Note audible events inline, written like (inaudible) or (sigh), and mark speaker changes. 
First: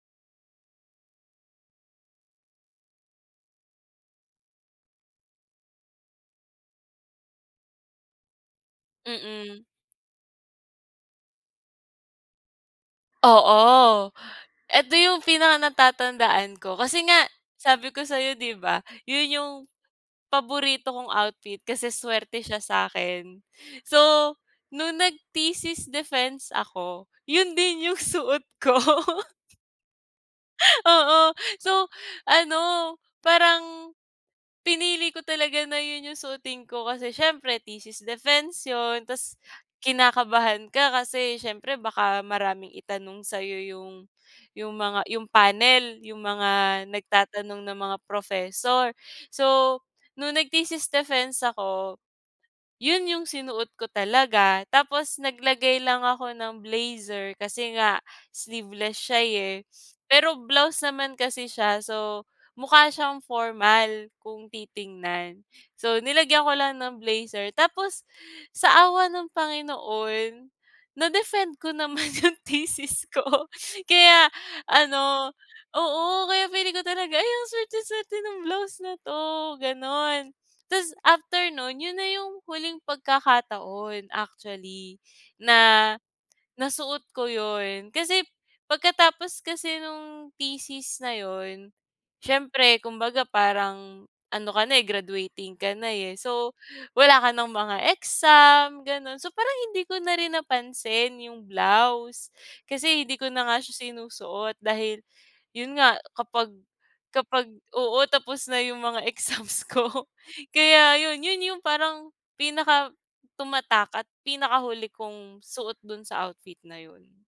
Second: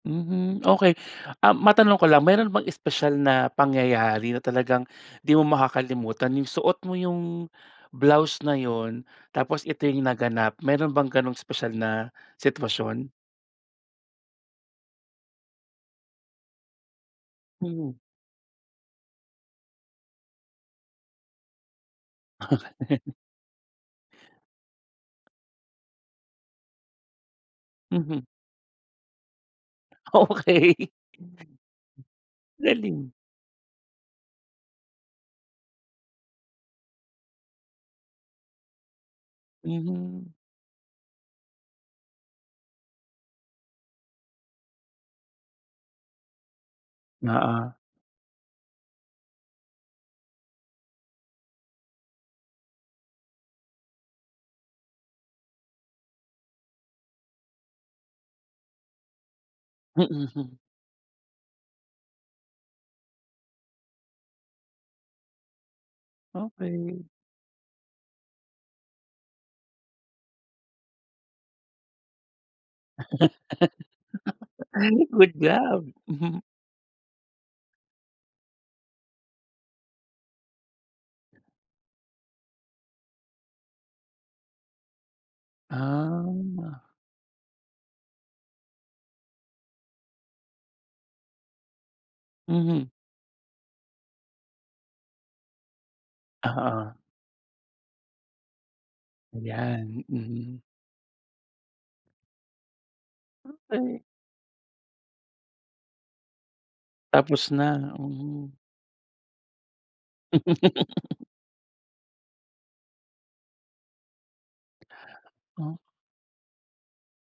Speaker 1: Mhm, okey. Ah matanong ko lang, meron bang espesyal na pangyayari na talagang di mo makakalimutan? 'Yung suot mo 'yung blouse na 'yun tapos
Speaker 2: Mm.
Speaker 1: ito 'yung naganap, meron bang gano'ng espesyal na sitwasyon?
Speaker 2: Oo, eto 'yung pinaka-natatandaan ko, kasi nga
Speaker 1: Mhm.
Speaker 2: sabi ko sa'yo 'di ba, 'yun 'yung paborito kong outfit kasi suwerte siya
Speaker 1: Okey.
Speaker 2: sa'kin. So, nung nag-thesis defense ako, 'yun din 'yung
Speaker 1: Mhm.
Speaker 2: suot ko. (laughs)
Speaker 1: Okey.
Speaker 2: Oo. So ano
Speaker 1: Galing.
Speaker 2: parang, pinili ko talaga na 'yun 'yung suotin ko. Kasi siyempre thesis defense 'yon, 'tas
Speaker 1: Mhm.
Speaker 2: kinakabahan ka kasi siyempre baka maraming itanong sa'yo 'yung 'yung mga 'yung panel, 'yung mga nagtatanong
Speaker 1: Oo.
Speaker 2: na mga professor. So, nung nag-thesis defense ako, 'yun 'yung sinuot ko talaga. Tapos naglagay lang ako ng blazer kasi nga sleeveless siya, eh.
Speaker 1: Mm,
Speaker 2: Pero
Speaker 1: hmm.
Speaker 2: blouse naman kasi siya, so mukha siyang formal kung titingnan. So, nilagyan ko lang
Speaker 1: Okey.
Speaker 2: ng blazer. Tapos, sa awa ng Panginoon na-defend ko naman 'yung thesis ko kaya
Speaker 1: (laughs)
Speaker 2: ano
Speaker 1: Good job,
Speaker 2: oo,
Speaker 1: mhm.
Speaker 2: kaya feeling ko talaga, "Ay, ang suwerte-suwerte ng blouse na 'to," gano'n. 'Tas after no'n, 'yun na 'yung huling pagkakataon actually, na
Speaker 1: Ah.
Speaker 2: nasuot ko 'yun, kasi pagkatapos kasi nung thesis na 'yun, siyempre
Speaker 1: Mhm.
Speaker 2: kumbaga parang ano ka na, eh, graduating ka na, eh, so
Speaker 1: Oo.
Speaker 2: wala ka nang mga exam, gano'n. So parang hindi ko
Speaker 1: Ayan,
Speaker 2: na rin
Speaker 1: mhm.
Speaker 2: napansin 'yung blouse kasi hindi ko na
Speaker 1: Hmm,
Speaker 2: nga siya
Speaker 1: eh.
Speaker 2: sinusuot dahil 'yun nga kapag kapag
Speaker 1: Tapos na,
Speaker 2: oo tapos
Speaker 1: mhm.
Speaker 2: na 'yung mga exams ko. Kaya 'yun,
Speaker 1: (laughs)
Speaker 2: 'yun 'yung parang pinaka-tumatak at pinakahuli kong
Speaker 1: Oh.
Speaker 2: suot dun sa outfit na 'yun.